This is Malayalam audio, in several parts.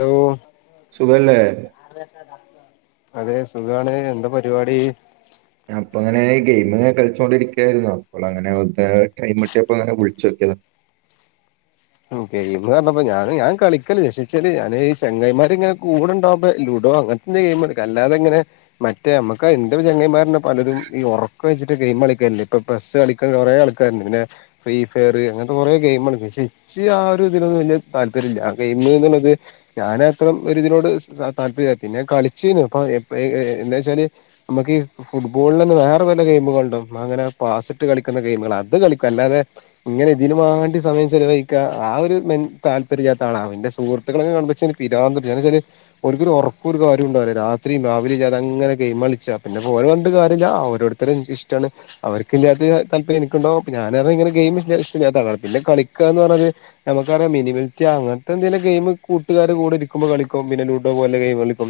ഹലോ സുഖല്ലേ? അതെ സുഖാണ്, എന്താ പരിപാടി? ഞാ ഇപ്പോ അങ്ങനെ ഗെയിമൊക്കെ കളിച്ചോണ്ടിരിക്കായിരുന്നു അപ്പോ അങ്ങനെ ടൈം കിട്ടിയപ്പോ അങ്ങനെ വിളിച്ചോക്കിയതാ. ഗെയിമ് പറഞ്ഞപ്പോ ഞാന് ഞാൻ കളിക്കലില്ലാ പക്ഷേച്ചാല് ഞാന് ഈ ചങ്ങായിമാര് ഇങ്ങനെ കൂടണ്ടാകുമ്പ ലുഡോ അങ്ങനെ ന്ന് ഗെയിം എടുക്കാ അല്ലാതങ്ങനെ മറ്റേ മ്മക്ക് ന്റെ ചങ്ങായിന്മാരന്നേ പലരും ഈ ഒറക്ക് ഒയിച്ചിട്ട് ഗെയിം കളിക്കലില്ലേ ഇപ്പോ പസ്സ് കളിക്കണ കുറെ ആൾക്കാരിണ്ട് പിന്നെ ഫ്രീ ഫയർ അങ്ങനത്തെ കുറേ ഗെയിം കളിക്കും ക്ഷേ ശെ ആ ഒരു ഇതിലൊന്നും വല്യ താല്പര്യമില്ല ഗെയിമ് എന്നുള്ളത് ഞാന് അത്രം ഒര് ഇതിനോട് താല്പര്യല്ലാ പിന്നെ കളിച്ചീനു അപ്പോ എപ്പഴേ എന്ന് വച്ചാല് നമ്മക്ക് ഫുട്ബോളൊന്നും വേറെ വല്ല ഗെയിമുകളുണ്ടോ അങ്ങനെ പാസ്സിട്ട് കളിക്കുന്ന ഗെയിമുകൾ അത് കളിക്കും അല്ലാതെ ഇങ്ങനെ ഇതിന് വാണ്ടി സമയം ചെലവയി ക്കാ ആ ഒരു മെൻ താല്പര്യല്ലാത്ത ആളാ ന്റെ സുഹൃത്തുക്കളൊക്കെ കാണുമ്പോ ഇച്ച് പിരാന്ത് പിടിച്ചും എന്ന് വെച്ചാല് ഓരിക്കൊരു ഉറക്കൊ ഒരു കാര്യം ഉണ്ടാവില്ല രാത്രിയും രാവിലില്യാതെ അങ്ങനെ ഗെയിം കളിച്ചാ പിന്നെ പ്പോ ഓരെ പറഞ്ഞിട്ട് കാര്യല്ല അവരോട് ഇത്രയും ഇൻക് ഇഷ്ടാണ്. അവരിക്കില്ലാത്ത താല്പര്യം എനിക്കുണ്ടാകും [unintelligible] ഇങ്ങനെ ഗെയിം ഇഷ്ടല്ലാത്ത ആളാണ് പിന്നെ കളിക്കാന്ന് പറഞ്ഞത് നമുക്കറിയാം മിനിമിറ്റിയാ അങ്ങനത്തെന്തേലും ഗെയിം കൂട്ടുകാരെ കൂടെ ഇരിക്കുമ്പോ കളിക്കും പിന്നെ ലൂഡോ പോലെ ഗെയിം കളിക്കും.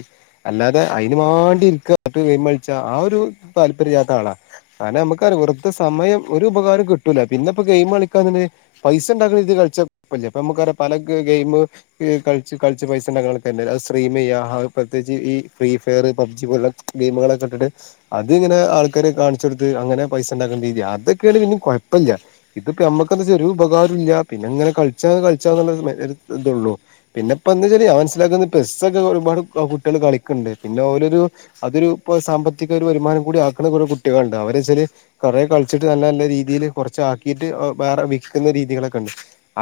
അല്ലാതെ അയിന് വാണ്ടി ഇരിക്കാ ഗെയിം കളിച്ച ആ ഒരു താല്പര്യല്ലാത്ത ആളാ. കാരണം നമുക്കറിയാ വെറുതെ സമയം ഒരു ഉപകാരം കിട്ടൂല പിന്നെ ഇപ്പം ഗെയിം കളിക്കാന്നിണ്ടങ്കി പൈസയിണ്ടാക്കണ ഇത് കളിച്ച കുഴപ്പല്ല്യാ പ്പോ നമ്മക് അറിയ പല ഗെയിമ് കളിച്ച് കളിച്ച് പൈസ ഇണ്ടാക്കണെ [unintelligible] അത് സ്ട്രീമ് ചെയ്യാ അത് പ്രത്യേകിച്ച് ഈ ഫ്രീ ഫയറ് പബ്ജി പോലെ ഗെയിമുകളൊക്കെ ഇട്ടിട്ട് അതിങ്ങനെ ആൾക്കാരെ കാണിച്ച് കൊടുത്ത് അങ്ങനെ പൈസയിണ്ടാക്കണ രീതി അതൊക്കെയാണേ പിന്നെ കുഴപ്പില്ല. ഇതിപ്പ നമ്മക്ക് എന്താച്ചാ ഒരു ഉപകാരോല്ല പിന്നെങ്ങനെ കളിച്ചാ കളിച്ചാ [unintelligible] ഇതള്ളൂ. പിന്നെപ്പ എന്താച്ചാല് ഞാൻ മനസ്സിലാക്കുന്ന പെസ്സ് ഒക്കെ ഒരുപാട് കുട്ടിയാൾ കളിക്കിണ്ട് പിന്നെ ഓലോരു അതൊരുപ്പോ സാമ്പത്തിക ഒരു വരുമാനം കൂടി ആക്കുന്ന കുറേ കുട്ടികള്ണ്ട് അവരെച്ചാല് കൊറെ കള്ച്ചിട്ട് നല്ല നല്ല രീതിയില് കൊറച്ച് ആക്കിട്ട് വേറ വിക്കുന്ന രീതികളൊക്കെണ്ട്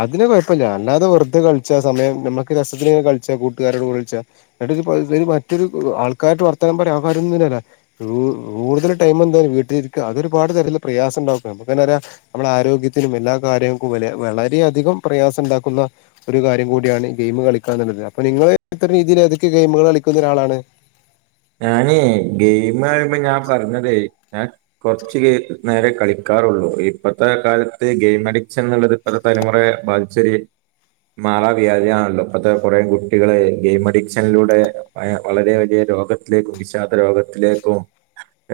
അതിന് കോഴപ്പല്ല അല്ലാതെ വെർതെ കൾച്ചാ സമയം നമക്ക് രസത്തിന് കളിച്ചാ കൂട്ടുകാരോട് കൂടെ കള്ച്ചാ എന്നിട് [unintelligible] മറ്റൊരു ആൾക്കാരട്ട് വർത്താനം പറയാ ആക്കാര്യയൊന്നും ല്ലല്ലെ കൂ കൂടുതൽ ടൈം എന്താലും വീട്ടിലിരിക്ക അതൊരുപാട് തരത്തിൽ പ്രയാസം ഉണ്ടാക്കും നമക്ക് എന്താ പറ നമ്മളെ ആരോഗ്യത്തിനും എല്ലാ കാര്യങ്ങൾക്കും വെല വളരെയധികം പ്രയാസം ഉണ്ടാക്കുന്ന ഒരു കാര്യം കൂടിയാണ് ഗെയിമ് കളിക്കാ എന്നുള്ളത് അപ്പൊ നിങ്ങൾ ഇത്തര രീതിയില് ഏതൊക്കെ ഗെയിമുകൾ കളിക്കുന്ന ഒരാളാണ് ഞാനേ ഗെയിമ് റയുമ്പോ ഞാൻ പറഞ്ഞതേ ഞ കൊർച്ച് നേരെ കളിക്കാറുള്ളു ഇപ്പത്തെ കാലത്ത് ഗെയിം അഡിക്ഷൻ ന്ന്ള്ളത് ഒരു തല മുറേ ബാധിച്ചോര് മാറാ വ്യാജിയാണല്ലോ ഇപ്പത്തെ കൊറേ കുട്ടികളെ ഗെയിം അഡിക്ഷനിലൂടെ ഏ വളരെ വലിയ രോഗ ത്തിലേക്കും വിഷാദ രോഗത്തിലേക്കും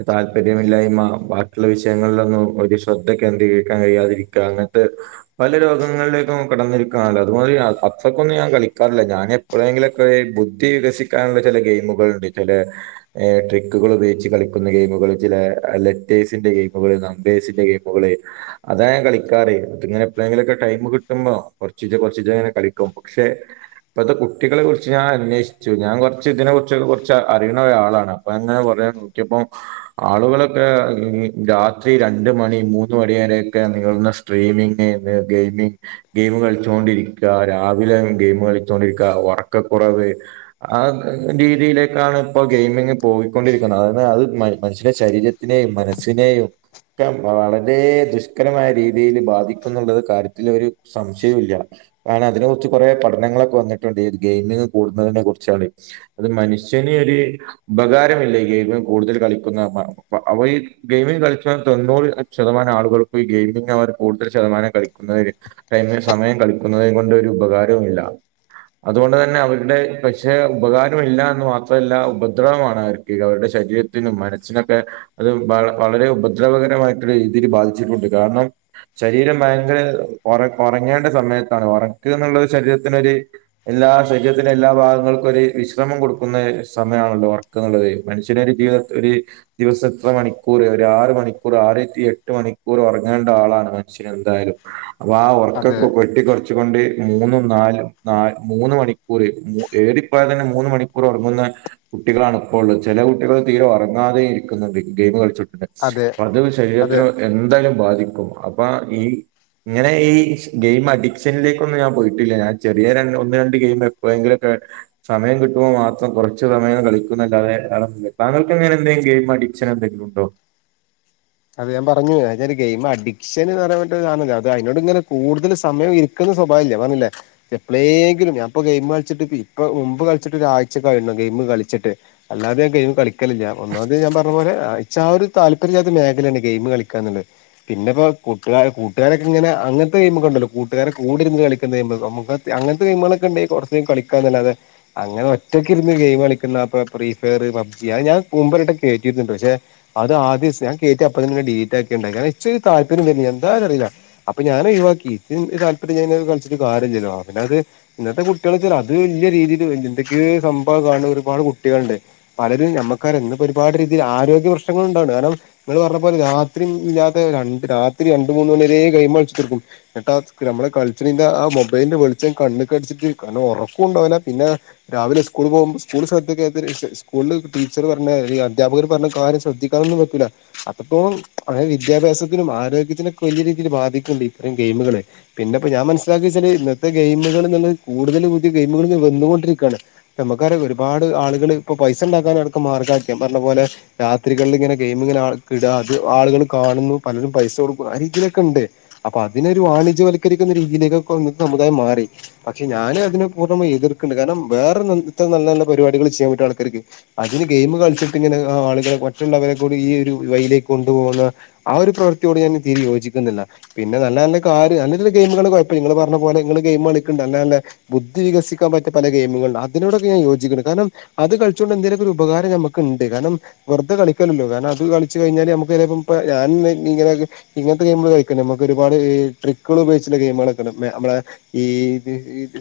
താല്പര്യമില്ലായ്മ ബാക്കിയുള്ള വിഷയങ്ങളിലൊന്നും ഒരു ശ്രദ്ധ കേന്ദ്രീകരിക്കാൻ കഴിയാതിരി ക്കാ അങ്ങത്തെ പല രോഗങ്ങളിലേക്കും കടന്നിരിക്കാലോ അതുമാരി അത്ര ക്കൊന്നും ഞാൻ കളിക്കാറില്ല ഞാന് എപ്പളേങ്കിലൊക്കെ ബുദ്ധി വികസിക്കാനുള്ള ചെല ഗെയിമുകളുണ്ട് ചെലെ ഏ ട്രിക്കുകൾ ഉപയോഗിച്ച് കളിക്കുന്ന ഗെയിമുകള് ചില ലെറ്റേഴ്സിന്റെ ഗെയിമുകള് നമ്പേഴ്സിന്റെ ഗെയിമുകള് അതാ ഞാൻ കളിക്കാറ് അത് ഇങ്ങന എപ്പളെങ്കിലൊക്കെ ടൈം കിട്ടുമ്പോ കൊറ്ച്ചീച്ച കോറ്ച്ചീച്ച ങ്ങനെ കളിക്കും പക്ഷെ ഇപ്പത്തെ കുട്ടികളെ കൊർച്ച് ഞാൻ അന്വേഷിച്ചു ഞാൻ കൊർച്ച് ഇതിനെ കൊർച്ച്ക്കെ കൊർ അറിണ ഒരാളാണ് അപ്പൊ അങ്ങനെ കൊറേ നോക്കിയപ്പം ആളുകളൊക്കെ രാത്രി രണ്ട് മണി മൂന്ന് മണി വരൊക്കെ നീളുന്ന സ ട്രെയിനിങ് ഗെയിമിങ് ഗെയിമ് കളിച്ചോണ്ടിരിക്ക രാവിലെ ഗെയിമ് കളിച്ചോണ്ടിരിക്ക ഒറക്കക്കുറവ് ആഹ് രീതിയില് ക്കാണ് ഇപ്പോ ഗെയിമിങ് പോയിക്കൊണ്ടിരിക്കുന്നത് അത് മൻ മനുഷ്യ ശരീരത്തിന് മനസ്സിനെയും ഒക്കെ വളരെ ദുഷ്കരമായ രീതിയിൽ ബാധിക്കുന്നുണ്ട് എന്നകാര്യത്തി ഒരു സംശയും ഇല്ല കാരണം അതിനെ കുറിച്ച് കൊറേ പഠനങ്ങളൊക്കെ വന്നിട്ടുണ്ട് ഈ ഗെയിമിംഗ് കൂടുന്നതിനെ കുറിച്ചാണ് അത് മനഷ്യ നിൽ ഒരു ഉപകാരമില്ല ഈ ഗെയിമ് കൂടുതൽ കളിക്കുന്ന മ വ അവയിൽ ഗെയിമിംഗ് കളിച്ച തൊണ്ണൂറ് ശതമാനം ആളുകൾക്കും ഈ ഗെയിമിംഗ അവർ കൂടുതൽ ശതമാനം കളിക്കുന്ന ഒര് ടൈമിൽ സമയം കളിക്കുന്നതിനെ കൊണ്ട് ഒരു ഉപകാരവും ഇല്ല അതുകൊണ്ട് തന്നെ അവരുടെ പക്ഷെ ഉപകാരം ഇല്ല എന്ന് മാ മാത്രല്ല ഉപദ്രവമാണ് അവർക്ക് അവരുടെ ശരീരത്തിനും മനസ്സിനൊക്കെ അത് വള വളരെ ഉപദ്രവകരമായിട്ടുള്ള രീതിൽ ബാധിച്ചിട്ടുണ്ട് കാരണം ശരീരം ഭയങ്കര ഒറ ഒറങ്ങേണ്ട സമയത്താണ് ഒറക്ക്ന്നുള്ളത് ശരീരത്തിനൊര് എല്ലാ ശരീരത്തിന്റെ എല്ലാ ഭാഗങ്ങൾക്കും ഒരു വിശ്രമം കൊടു ഒന്ന് സമയമാണല്ലോ ഒറ് ക്ക്ന്നുള്ളത് മനുഷ്യനൊര് ജീവിത ഒര് ദിവസം എത്ര മണിക്കൂറ് ഒരു ആറ് മണിക്കൂറ് ആറ് ടു എട്ട് മണിക്കൂറ്ഉറങ്ങേണ്ട ആളാണ് മനുഷ്യന് എന്തായാലും അപ്പൊ ആഹ് അതെ ഒറക്കൊക്ക വെട്ടി കൊർച്ച് കൊണ്ട് മൂന്നും നാലും ന്നാ മൂന്ന് മണിക്കൂറ് മൂ ഏറിപോയ തന്നെ മൂന്ന് മണി ക്കൂറ ഒറങ്ങുന്ന കുട്ടികളാണ് ഇപ്പോൾ ഉള്ളത് ചെല കുട്ടികൾ തീരെ ഒറങ്ങാതെ ഇരിക്കുന്നുണ്ട് ഗെയിംമ് കളിച്ചിട്ട് അതെ അത് അത് ശരീരത്തിന് എന്തായാലും അത് ബാധിക്കും അപ്പൊ ഈ ഇങ്ങനെ ഈ ഗെയിം അഡിക്ഷനിലേക്കൊന്നും ഞാൻ പോയിട്ടില്ല ഞാൻ ചെറിയ രണ് ഒന്ന് രണ്ട് ഗെയിം എപ്പോഴെങ്കിലുക്കെ സമയം കിട്ടു മ്പോ മാത്രം കുറച്ച് സമയം കളിക്കുന്നല്ലാതെ വേറെ [unintelligible] താങ്കൾക്ക് എങ്ങനെ എന്തെങ്കിലും ഗെയിം അഡിക്ഷൻ എന്തെങ്കിലും ഉണ്ടോ? അത് ഞാൻ പറഞ്ഞു അത് ഒരു ഗെയിം അഡിക്ഷന്ന്ന്പറയാൻ പറ്റൂല്ല [unintelligible] അതിനോട് ഇങ്ങനെ കൂടുതൽ സമയം ഇ ക്കുന്ന സ്വഭാവം ഇല്ല പർഞ്ഞില്ലേ എപ്പളേങ്കിലും ഞാൻപ്പൊ ഗെയിം കളിച്ചിട്ട് ഇപ്പൊ മുമ്പ് കളിച്ചിട്ട് ഒരാഴ്ച [unintelligible] ഗെയിമ്കളിച്ചിട്ട് അല്ലാതെ ഗെയിം കളിക്കലില്ല ഒന്നാമത് ഞാൻ പർഞ്ഞ പോലെ ആച്ച ആ ഒരു താല്പര്യല്ലാതെ മേഖ [unintelligible] ഗെയ്മ് കളിക്കാന്ന്ള്ളത് പിന്നെ ഇപ്പ കൂട്ടുകാ കൂട്ടുകാരൊക്കെ ഇങ്ങനെ അങ്ങനത്തെഗെയിമോക്കെണ്ടല്ലോ കൂട്ടുകാരെ കൂടെരുന്ന് കളിക്കുന്നെ അങ്ങനത്തെ ഗെയിമുകളൊക്ക ഉണ്ടായി കുറച്ചും കളിക്കാന്നല്ലാെ അങ്ങനെ ഒറ്റക്കെ ഇരുന്ന് ഗെയിം കളിക്കുന്ന അപ്പൊ ഫ്രീ ഫയർ പബ്ജി അത് ഞാൻ മുമ്പോരുവെട്ടം കേറ്റിയിട്ടുണ്ട് പക്ഷെ അത് ആദ്യദിവസം ഞാൻ കേറ്റി അപ്പെ തന്നെ ഡിലീറ്റ് ആക്കിട്ടണ്ടായി ഇച്ച ഒരു താൽപര്യം [unintelligible] അറിയില്ല അപ്പൊ ഞാൻ ഒഴിവാക്കി ഇത് താല്പര്യം ഞ കളിച്ചട്ടരു [unintelligible] കാര്യല്ലല്ലോ [unintelligible] ഇന്നത്തെ കുട്ടികൾ വെച്ചാൽ അത് വലിയ രീതിയില് ഇന്തൊക്ക സംഭവം കാണ ഒരുപാട് കുട്ടികളുണ്ട് പലരും നമ്മുക്കറിയാം എന്നിപ്പോ ഒരുപാട് രീതിയിൽ ആരോഗ്യ പ്രശ്നങ്ങളൾണ്ടാവാണ് കാരണം ഇങ്ങൾ പറഞ്ഞ പോലെ രാത്രി ഇല്ലാതെ രണ്ട് രാത്രി രണ്ട് മൂന്ന് മണി വരെ ഗെയിം കളിച്ചോണ്ടിരിക്കും എന്നട്ടാ നമ്മള കളിച്ചിന്റെ ആഹ് മൊബൈലിന്റെ വെളിച്ചം കണ്ണിക്ക് അടിച്ചിട്ട് ഉറക്കം ഉണ്ടാവില്ല പിന്നെ രാവിലെ സ്കൂൾ പോകുമ്പോൾ സ്കൂൾ ശ്രദ്ധ സ്കൂളിൽ ടീച്ചർ പറഞ്ഞ അധ്യാപകർ പറഞ്ഞ കാര്യം ശ്രദ്ധിക്ക ക്കാനൊന്നും പറ്റൂല്ല അത്രപ്പോ അഹ് വിദ്യാഭ്യാസത്തിനും ആരോഗ്യത്തിനൊക്കെ വലിയ രീതിയിൽ ബാധിക്കുന്നുണ്ട് ഇത്തരം ഗെയിമുകളൊക്കെ പിന്നെപ്പപ്പോ ഞാൻ മനസ്സിലാക്കി വെച്ചാല് ഇന്നത്തെ ഗെയിമുകൾ എന്നുള്ളത് കൂടുതൽ പുതിയ ഗെയിമുകൾ വന്നുകൊണ്ടിരിക്കയാണ് നമുക്കറിയാം ഒരുപാട് ആളുകള് ഇപ്പൊ പൈസ ഉണ്ടാക്കാന അടക്ക മാർഗം ആക്കി ഞാൻ പറഞ്ഞ പോലെ രാത്രികളിൽ ഇങ്ങനെ ഗെയിമിങ്ങ കിടാത് ആളുകൾ കാണുന്നു പലരും പൈസ കൊടുക്കും ആഹ് രീതിലൊക്കെ ഉണ്ട് അപ്പൊ അതിനൊരു വാണിജ്യവത്ക്കരിക്കുന്ന രീതിയിലേകൊക്കെ സമുദായം മാറി പക്ഷെ ഞാന് അതിനെ പൂർണ്ണമായും എതിർക്കണ്ട് കാരണം വേറെ എത്ര നല്ല നല്ല പരിപാടികൾ ചെയ്യാൻ പറ്റിയ ആൾക്കാർക്ക് അതിന് ഗെയിമ് കളിച്ചിട്ട് ഇങ്ങനെ ആളുകളെ മറ്റുള്ളവരെ കൂടി ഈ ഒരു വയിലേക്ക് കൊണ്ടുപോകുന്ന ആഹ് ഒരു പ്രവൃത്തിയോട് ഞാൻ തീരെ യോജിക്കുന്നില്ല പിന്നെ നല്ല നല്ല കാര്യാ നല്ല ഗെയിമുകൾ കുഴപ്പല്ല്യ നിങ്ങള് പറഞ്ഞ പോലെങ്ങള് ഗെയിം കളിക്ണ്ട് നല്ല നല്ല ബുദ്ധി വികസിക്കാൻ പറ്റിയ പല ഗെയിമുകള്ണ്ട് അതിനോടൊക്കെ ഞാൻ യോജിക്ക്ണ്ട് കാരണം അത് കളിച്ചതോണ്ട് എന്തേലൊക്കെ ഒരു ഉപകാരം നമുക്ക്ണ്ട് കാരണം വെറുതെ കളിക്കല്ലല്ലൊ കാരണം അത് ക ളിച്ചു കഴിഞ്ഞാൽ നമുക്ക് ചിലപ്പോ ഇപ്പൾ ഞാൻ ഇങ്ങനെ ഇങ്ങനത്തെ ഗെയിമുകൾ കളിക്കണം നമുക്ക് ഒരുപാട് ട്രിക്കുകൾ ഉപയോഗിച്ചുള്ള ഗെയിമുകളൊക്കണ്ടല്ലൊ നമ്മുടെ ഈ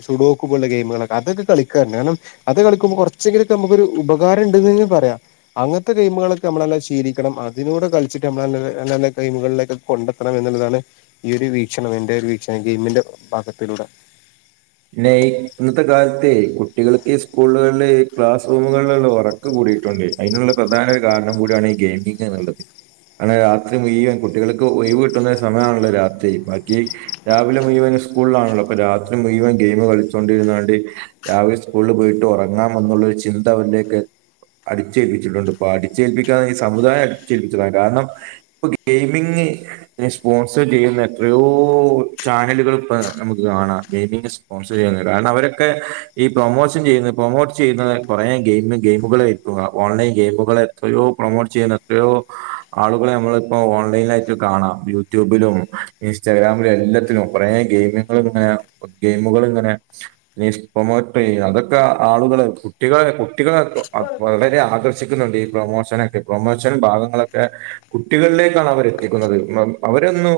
സുഡോക്ക് പോലുള്ള ഗെയിമുകളൊക്കെ അതൊക്കെ കളിക്ക കാരണം അത് കളിക്കുമ്പോ കുറച്ചെങ്കിലൊക്കെ നമുക്കൊരു ഉപകാരം ഇണ്ട്ന്നേങ്കിലും പറയാം ഞമ്മളൊക് ശീലിക്ക അങ്ങത്തെ ഗെയിമുകളൊക്കെ നമ്മളെല്ലാം ശീലും ണം അതിലൂടെ കളിച്ചിട്ട് നമ്മള് നല്ല നല്ല ഗെയിമുകളിലൊക്കെ കണ്ടെത്തണം എന്നുള്ളതാണ് ഈ ഒരു വീക്ഷണം എന്റെ ഒരു വീക്ഷണം ഗെയിമിന്റെ ഭാഗത്തിലൂടെ പിന്നെ ഇന്നത്തെ കാലത്ത് കുട്ടികൾക്ക് സ്കൂളുകളില് ക്ലാസ് റൂമുകളിലുള്ള ഉറ ക്കം കൂടിയിട്ടുണ്ട് അതിനുള്ള പ്രധാന ഒരു കാരണം കൂടിയാണ് ഈ ഗെയിമ് എന്നുള്ളത് രാത്രി മുഴുവൻ കുട്ടികൾക്ക് ഒഴിവ് കിട്ടുന്ന സമയമാണല്ലോ രാത്രി ബാക്കി രാവിലെ മുഴുവൻ സ്കൂളിലാണല്ലോ അപ്പം രാത്രി മുഴുവൻ ഗെയിം കളിച്ചൊണ്ടിരുന്നാണ്ട് രാവിലെ സ്കൂളിൽ പോയിട്ട് ഉറങ്ങാം എന്നുള്ള ഒരു ചിന്ത അവരിലേക്ക് അടിച്ചേൽപ്പിച്ചിട്ടുണ്ട് ഇപ്പൊ അടിച്ചേൽപ്പിക്കാൻ ഈ സമുദായം അടിച്ചേൽപ്പിച്ചതാ കാരണം ഇപ്പം ഗെയിമിംഗ് സ്പോൺസർ ചെയ്യുന്ന എത്രയോ ചാനലുകൾ ഇപ്പം നമുക്ക് കാണാം ഗെയിമിങ് സ്പോൺസർ ചെയ്യുന്നത് കാരണം അവരൊക്കെ ഈ പ്രൊമോഷൻ ചെയ്യുന്ന പ്രൊമോട്ട് ചെയ്യുന്നത് കുറേ ഗെയിമ് ഗെയിമുകൾ ഓൺലൈൻ ഗെയിമുകൾ എത്രയോ പ്രൊമോട്ട് ചെയ്യുന്ന എത്രയോ ആളുകളെ നമ്മളിപ്പോൾ ഓൺലൈനിലായിട്ട് കാണാം യൂട്യൂബിലും ഇൻസ്റ്റാഗ്രാമിലും എല്ലാത്തിലും കുറേ ഗെയിമുകളും ഇങ്ങനെ കുറെ ഗെയിമ് ഗെയിമ്കളങ്ങനെപ്രൊമോട്ടർചെയ്യ അതൊക്കെ ആളുകള് കുട്ടികളെ കുട്ടികളൊക്കെ വളരെ ആകർഷിക്കുന്നുണ്ട് ഈ പ്രൊമോഷനൊക്കെ പ്രൊമോഷനും ഭാഗങ്ങളൊക്കെ കുട്ടികളിലേക്കാണ് അവർ എത്തിക്കുന്നത് അവരൊന്നും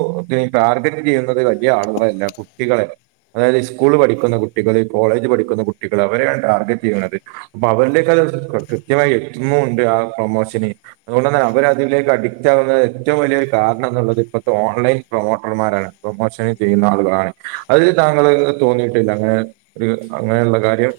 ടാർഗറ്റ് ചെയ്യുന്നത് വലിയ ആളുകളെയല്ല കുട്ടി കുട്ടികളെ അതായത് സ്കൂള് പഠിക്കുന്ന കുട്ടികൾ കോളേജ് പഠിക്കുന്ന കുട്ടികൾ അവരെയാണ് ടാർഗറ്റ് ചെയ്യുന്നത് അവരിലേക്ക് അത് കൃത്യമായി എത്തുന്നുണ്ട് ആഹ് പ്രൊമോഷന് അതോണ്ട് തന്നെ അവരതിലേക്ക് അഡിറ്റാവുന്നത് ഏറ്റവും വലിയൊരു കാരണംന്നുള്ളത് ഇപ്പത്തെ ഓൺലൈൻ പ്രൊമോട്ടർമാരാണ് പ്രൊമോഷൻ ചെയ്യുന്ന ആളുകളാണ് അത് താങ്കൾ തോന്നിയിട്ടില്ലേ അങ്ങനെ ഒരു അങ്ങനെയുള്ള കാര്യം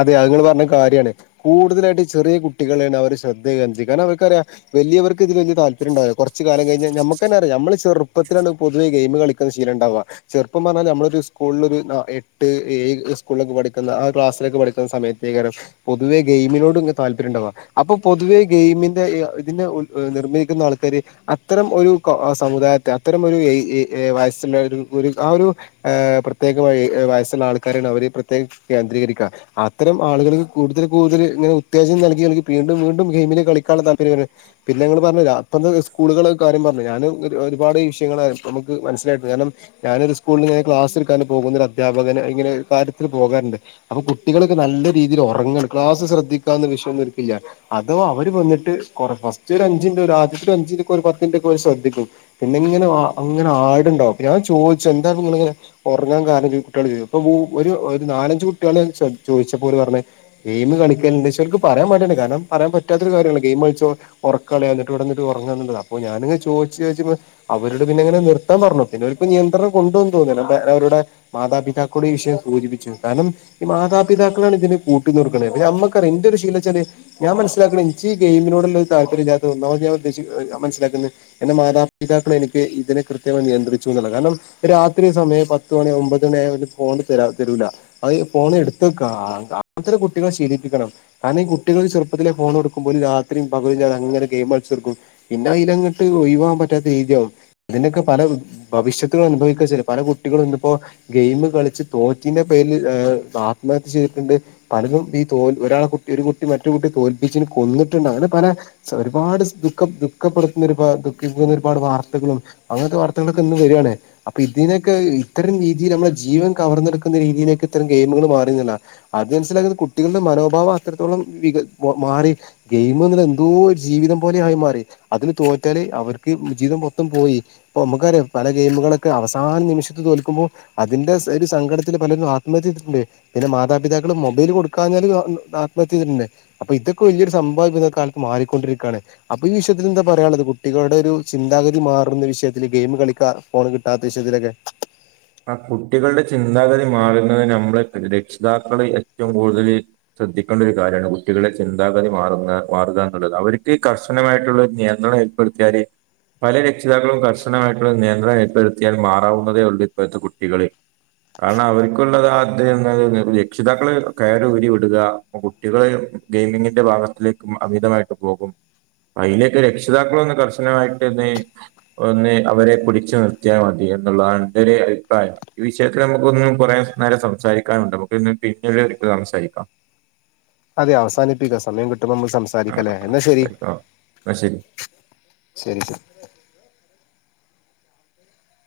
അതെ അത്ങ്ങള് പറഞ്ഞത് കാര്യാണ് കൂടുതലായിട്ട് ചെറിയ കുട്ടികളേണ് അവര് ശ്രദ്ധകേന്ദ്രീകരിക്ക കാരണം അവർക്കറിയാം വലിയവർക്ക് ഇത് വലിയ താല്പര്യണ്ടാവൂല കുറച്ച് കാലം കഴിഞ്ഞാ നമ്മുക്കന്നറിയനമ്മള് ചെറുപ്പത്തിലാണ് പൊവെ ഗെയിം കള ശീലണ്ടാവ ചെർപ്പം പറഞ്ഞാ ഞമ്മളൊരു സ്കൂൾലൊര് ന്നാ എട്ട് ഏഴ് സ്കൂൾലൊക്കെ പഠിക്കുന്ന ആ ക്ലാസ്. ലൊക്കെ പഠിക്കുന്ന സമയത്തേകാരം പൊതുവെ ഗെയിമിനോട്ങ്ങ താല്പര്യംണ്ടാവ. അപ്പൊ പൊതുവേ ഗെയിമിന്റെ ഇ ഇതിനെ ഉൽ അ് നിർമ്മിക്കുന്ന ആൾക്കാര്. അത്തരം ഒരു കൊ അ സമുദായത്തെ അത്തരം ഒരു എയ് ഇ എ വയസ്സ്ല്ല ഒരു പുരു ആ ഒരു. ഏഹ് പ്രത്യേക മയ് എ വയസ്സ്ള്ള ആൾക്കാരണ് അവര് പ്രത്യേകം കേന്ദ്രീകരിക്ക. അത്തരം ആളുകള് കൂടുതൽ കൂടുതല് ങ്ങനെ ഉത്തേജനം നൽകി നൽകി പീണ്ടും വീണ്ടും ഗെയിമില് കളിക്കാള്ള താപര്യം വര്ണ്. പിന്നെങ്ങള് പർഞ്ഞു രാ പ്പത്തെ സ്കൂളുകള് കാര്യം പർഞ്ഞു ഞാന് ഒര് ഒരുപാട് വിഷയങ്ങള നമുക്ക് മനസ്സിലായിട്ട് കാര്ണം. ഞാനൊരു സ്കൂൾല്ങ്ങനെ ക്ലാസ്ട്ക്കാൻ ണ്ടി പോകുന്നൊരു അധ്യാപകന് ഇങ്ങനെ കാര്യത്തില് പോകാൻണ്ട്. അപ്പൊ കുട്ടികളൊക്കെ നല്ല രീതിയില് ഒറങ്ങാണ് ക്ലാസ് ശ്രദ്ധിക്കാന്ന വിഷയൊന്നു ഓര്കില്ല. അതോ അവര് വന്നിട്ട് കൊറ ഫസ്റ്റ് ഒരഞ്ചിൻറ്റ് ഒരാദ്യത്തെ അഞ്ചിൻറ്റൊക്കോല് പത്തിൻറ്റൊക്കൊല് ശ്രദ്ധിക്കും. പിന്നെ ഇങ്ങനെ അങ്ങനെ ആടുണ്ടാവും ഞാൻ ചോദിച്ചു എന്താ നിങ്ങളെങ്ങനെ ഒർങ്ങാ കാര്ണം ജ് കുട്ട്യളോട് ചൊയ് ച പ്പ ഗൂ ഒരു ഒര് നാലഞ്ച് കുട്ട്യളെൻ ശ്ര ചോയ്ച്ചപ്പോ ഓല് പർഞ്ഞെ. ഗെയിമ് കളിക്കല്ണ്ട് ക്ഷെ ഓൽക്ക് പറയാ മട്യാണ് കാര്ണം പറയാ പറ്റാത്തൊരു കാര്യാണല്ലോ ഗെയിമൾച്ചോ ഒർക്കളയ ന്നട്ട് ഇവടന്നിട്ട് ഒർങ്ങാന്നുള്ളത അപ്പൊ ഞാനിങ്ങ ചോയ്ച്ച് ചോയ്ച്ചപ്പ. അവരട് പിന്നെങ്ങനെ നിർത്താ പർഞ്ഞു പിന്നെ അവര്പ്പം നിയന്ത്രണം കൊണ്ടുവന്നു തോന്ന്ണ് അതെ അവരുടെ. മാതാപിതാക്കളോട് ഈ വിഷയം സൂചിപ്പിച്ചു കാരണം. ഈ മാതാപിതാക്കളാണ് ഇതിന് കൂട്ട്ന്നൊട്ക്ണത് ഞമ്മക്കറിയ ഇന്റെരു ശീലന്നചാല്. ഞാ മൻസിലാക്ക്ണത് ഇൻച്ചി ഈ ഗെയിമിനോള്ളരു താല്പര്യല്ല്യാത്തത് ഒന്നാമത്തത് ഞാന് ഉദ്ദേശിക്കുന്ന എഹ് ഞ മൻസിലാക്കുന്നത്. എന്നെ മാതാ പിതാക്കള് എനിക്ക് ഇതിനെ കൃത്യമായി നിയന്ത്രിച്ചു ന്നുള്ള കാരണം. രാത്രി സമയം പത്ത്മണി ഒമ്പത് മണിയായ ഒരു ഫോൺ തരാ തരൂല അത്. ഫോൺ എടുത്ത്ക്കാ ആ അത്തരു കുട്ടികളെ ശീലിപ്പിക്കണം കാരണം ഈ കുട്ടികള് ചെറുപ്പത്തിലെ ഫോണൊടുക്കുമ്പ ഓല് രാത്രിം പകലുല്ലാതങ്ങനെ ഗെയിമൾച്ചുത്തർക്കും. പിന്നെ അയ്ലങ്ങട്ട് ഒയ് വാവാൻ പറ്റാത്ത രീത്യാവും. ഇതിൻ്റൊക്കെ പല ഭവിഷ്യത്തുകും അനുഭവിക്കാ ചരി പല കുട്ടികളും ഇന്നിപ്പോ. ഗെയിമ് കളിച്ച് തോറ്റിന്റെ പേരിൽ ഏഹ് ആത്മഹത്യ ചെയ്തിട്ടുണ്ട്. പലതും ഈ തോൽ ഒരാള് കുട്ടി ഒരു കുട്ടി മറ്റൊരു കുട്ട്യെ തോൽപ്പിച്ചിന് കൊന്നിട്ടുണ്ട് അങ്ങനെ പല. ച്ച ഒരുപാട് സ് ദുഃഖ ദുഃഖപ്പെടുത്തുന്നരു പ ദുഃഖിക്കുന്ന ഒരുപാട് വാർത്തകളും. അങ്ങൻത്തെ വാർത്തകളൊക്കെ ഇന്ന് വര്യാണേ. അപ്പ ഇതിനൊക്കഹ് ഇത്തരം രീതിയിൽ നമ്മളെ ജീവൻ കവർന്നെടുക്കുന്ന രീതിയിലേക്ക് ഇത്തര ഗെയിമുകള് മാറിന്ന്ള്ള അത് മൻസ്സിലാക്കുന്ന കുട്ടികൾടെ മനോഭാവം അത്രത്തോളം വിക മൊ മാറി. ഗെയിമ്ന്ന്ള്ള എന്തോര് ജീവിതം പോലെ ആയിമാറി. അതിന് തോറ്റാല് അവര്ക്ക് മ് ജീവിതം മൊത്തം പോയി. പ്പൊ മ്മക്കറ്യ പല ഗെയിമുകളൊക്കെ അവസാന നിമിഷത്ത് തോൽക്കുമ്പോ അതിന്റെ സ് ഒരു സങ്കടത്തില് പലരും ആത്മ ത്മഹത്യ ചെയതിട്ട്ണ്ട് പിന്നെ മാതാപിതാക്കള് മൊബൈല് കൊടുക്കാഞ്ഞാല് അത്മ ആത്മഹത്യയ്തിട്ടുണ്ട്. അപ്പ ഇതൊക്കെ വല്ല്യൊരു സംഭവായി പ്പതൊക്കെ കാൽത്ത് മാറിക്കൊണ്ടിരിക്കാണ്. അപ്പ ഈ വിഷയത്തില് ന്താ പറയാള്ളത് കുട്ടികളുടെ ഒരു ചിന്താഗതി മാറുന്ന വിഷയത്തില് ഗെയിമ് കളിക്ക. ഫോണ് കിട്ടാത്ത വിഷയത്തിലൊക്കെ. ആ കുട്ടികൾടെ ചിന്താഗതി മാറുന്നത് നമ്മള് രക്ഷിതാക്കള് ഏറ്റും കൂടുതല്. ശ്രദ്ധിക്കണ്ടരു കാര്യാണ് കുട്ടികളെ ചിന്താഗതി മാറുന്ന മാറുക എന്നുള്ളത് അവർക്ക് കർശനമായിട്ടുള്ള നിയന്ത്രണ പെട്ത്ത്യാല് പല രക്ഷിതാക്കളും കർശനമായിട്ടുള്ള നിയന്ത്രണം ഏർപ്പെടുത്തിയാൽ മാറാവുന്നതേ ഒള്ളൂ. ഇപ്പോഴത്തെ കുട്ടികള്. കാരണം അവര്ക്കുള്ളത് [unintelligible] രക്ഷിതാക്കള് കയറ് ഊരി വിടുക. ട്ടികളെ ഗെയിമിങ്ങിന്റെ ഭാഗത്തേക്ക് മ അമിതമായിട്ട് പോകും. അയ്നൊക്കെ രക്ഷിതാക്കളൊന്ന് കർശനമായിട്ട് ന്ന്. ഒന്ന് അവരെ പുടിച്ച് നിർത്ത്യാ മതി എന്നുള്ളതാണ് ന്റെര് അഭിപ്രായം. ഈ വിഷയത്തില് നമുക്കൊന്നും കൊറേ സ് നേരം സംസാരിക്കാനുണ്ട് നമുക്കൊന്ന് പിന്നീടൊരിക്കൽ സംസാരിക്കാം. അതെ അവസാനിപ്പിക്കാം സമയം കിട്ടുമ്പ നമക്ക് ആ സംസാരിക്കലേ എന്ന ശരി. സംസാരിക്കാം എന്നാ ശരി ശരി സർ.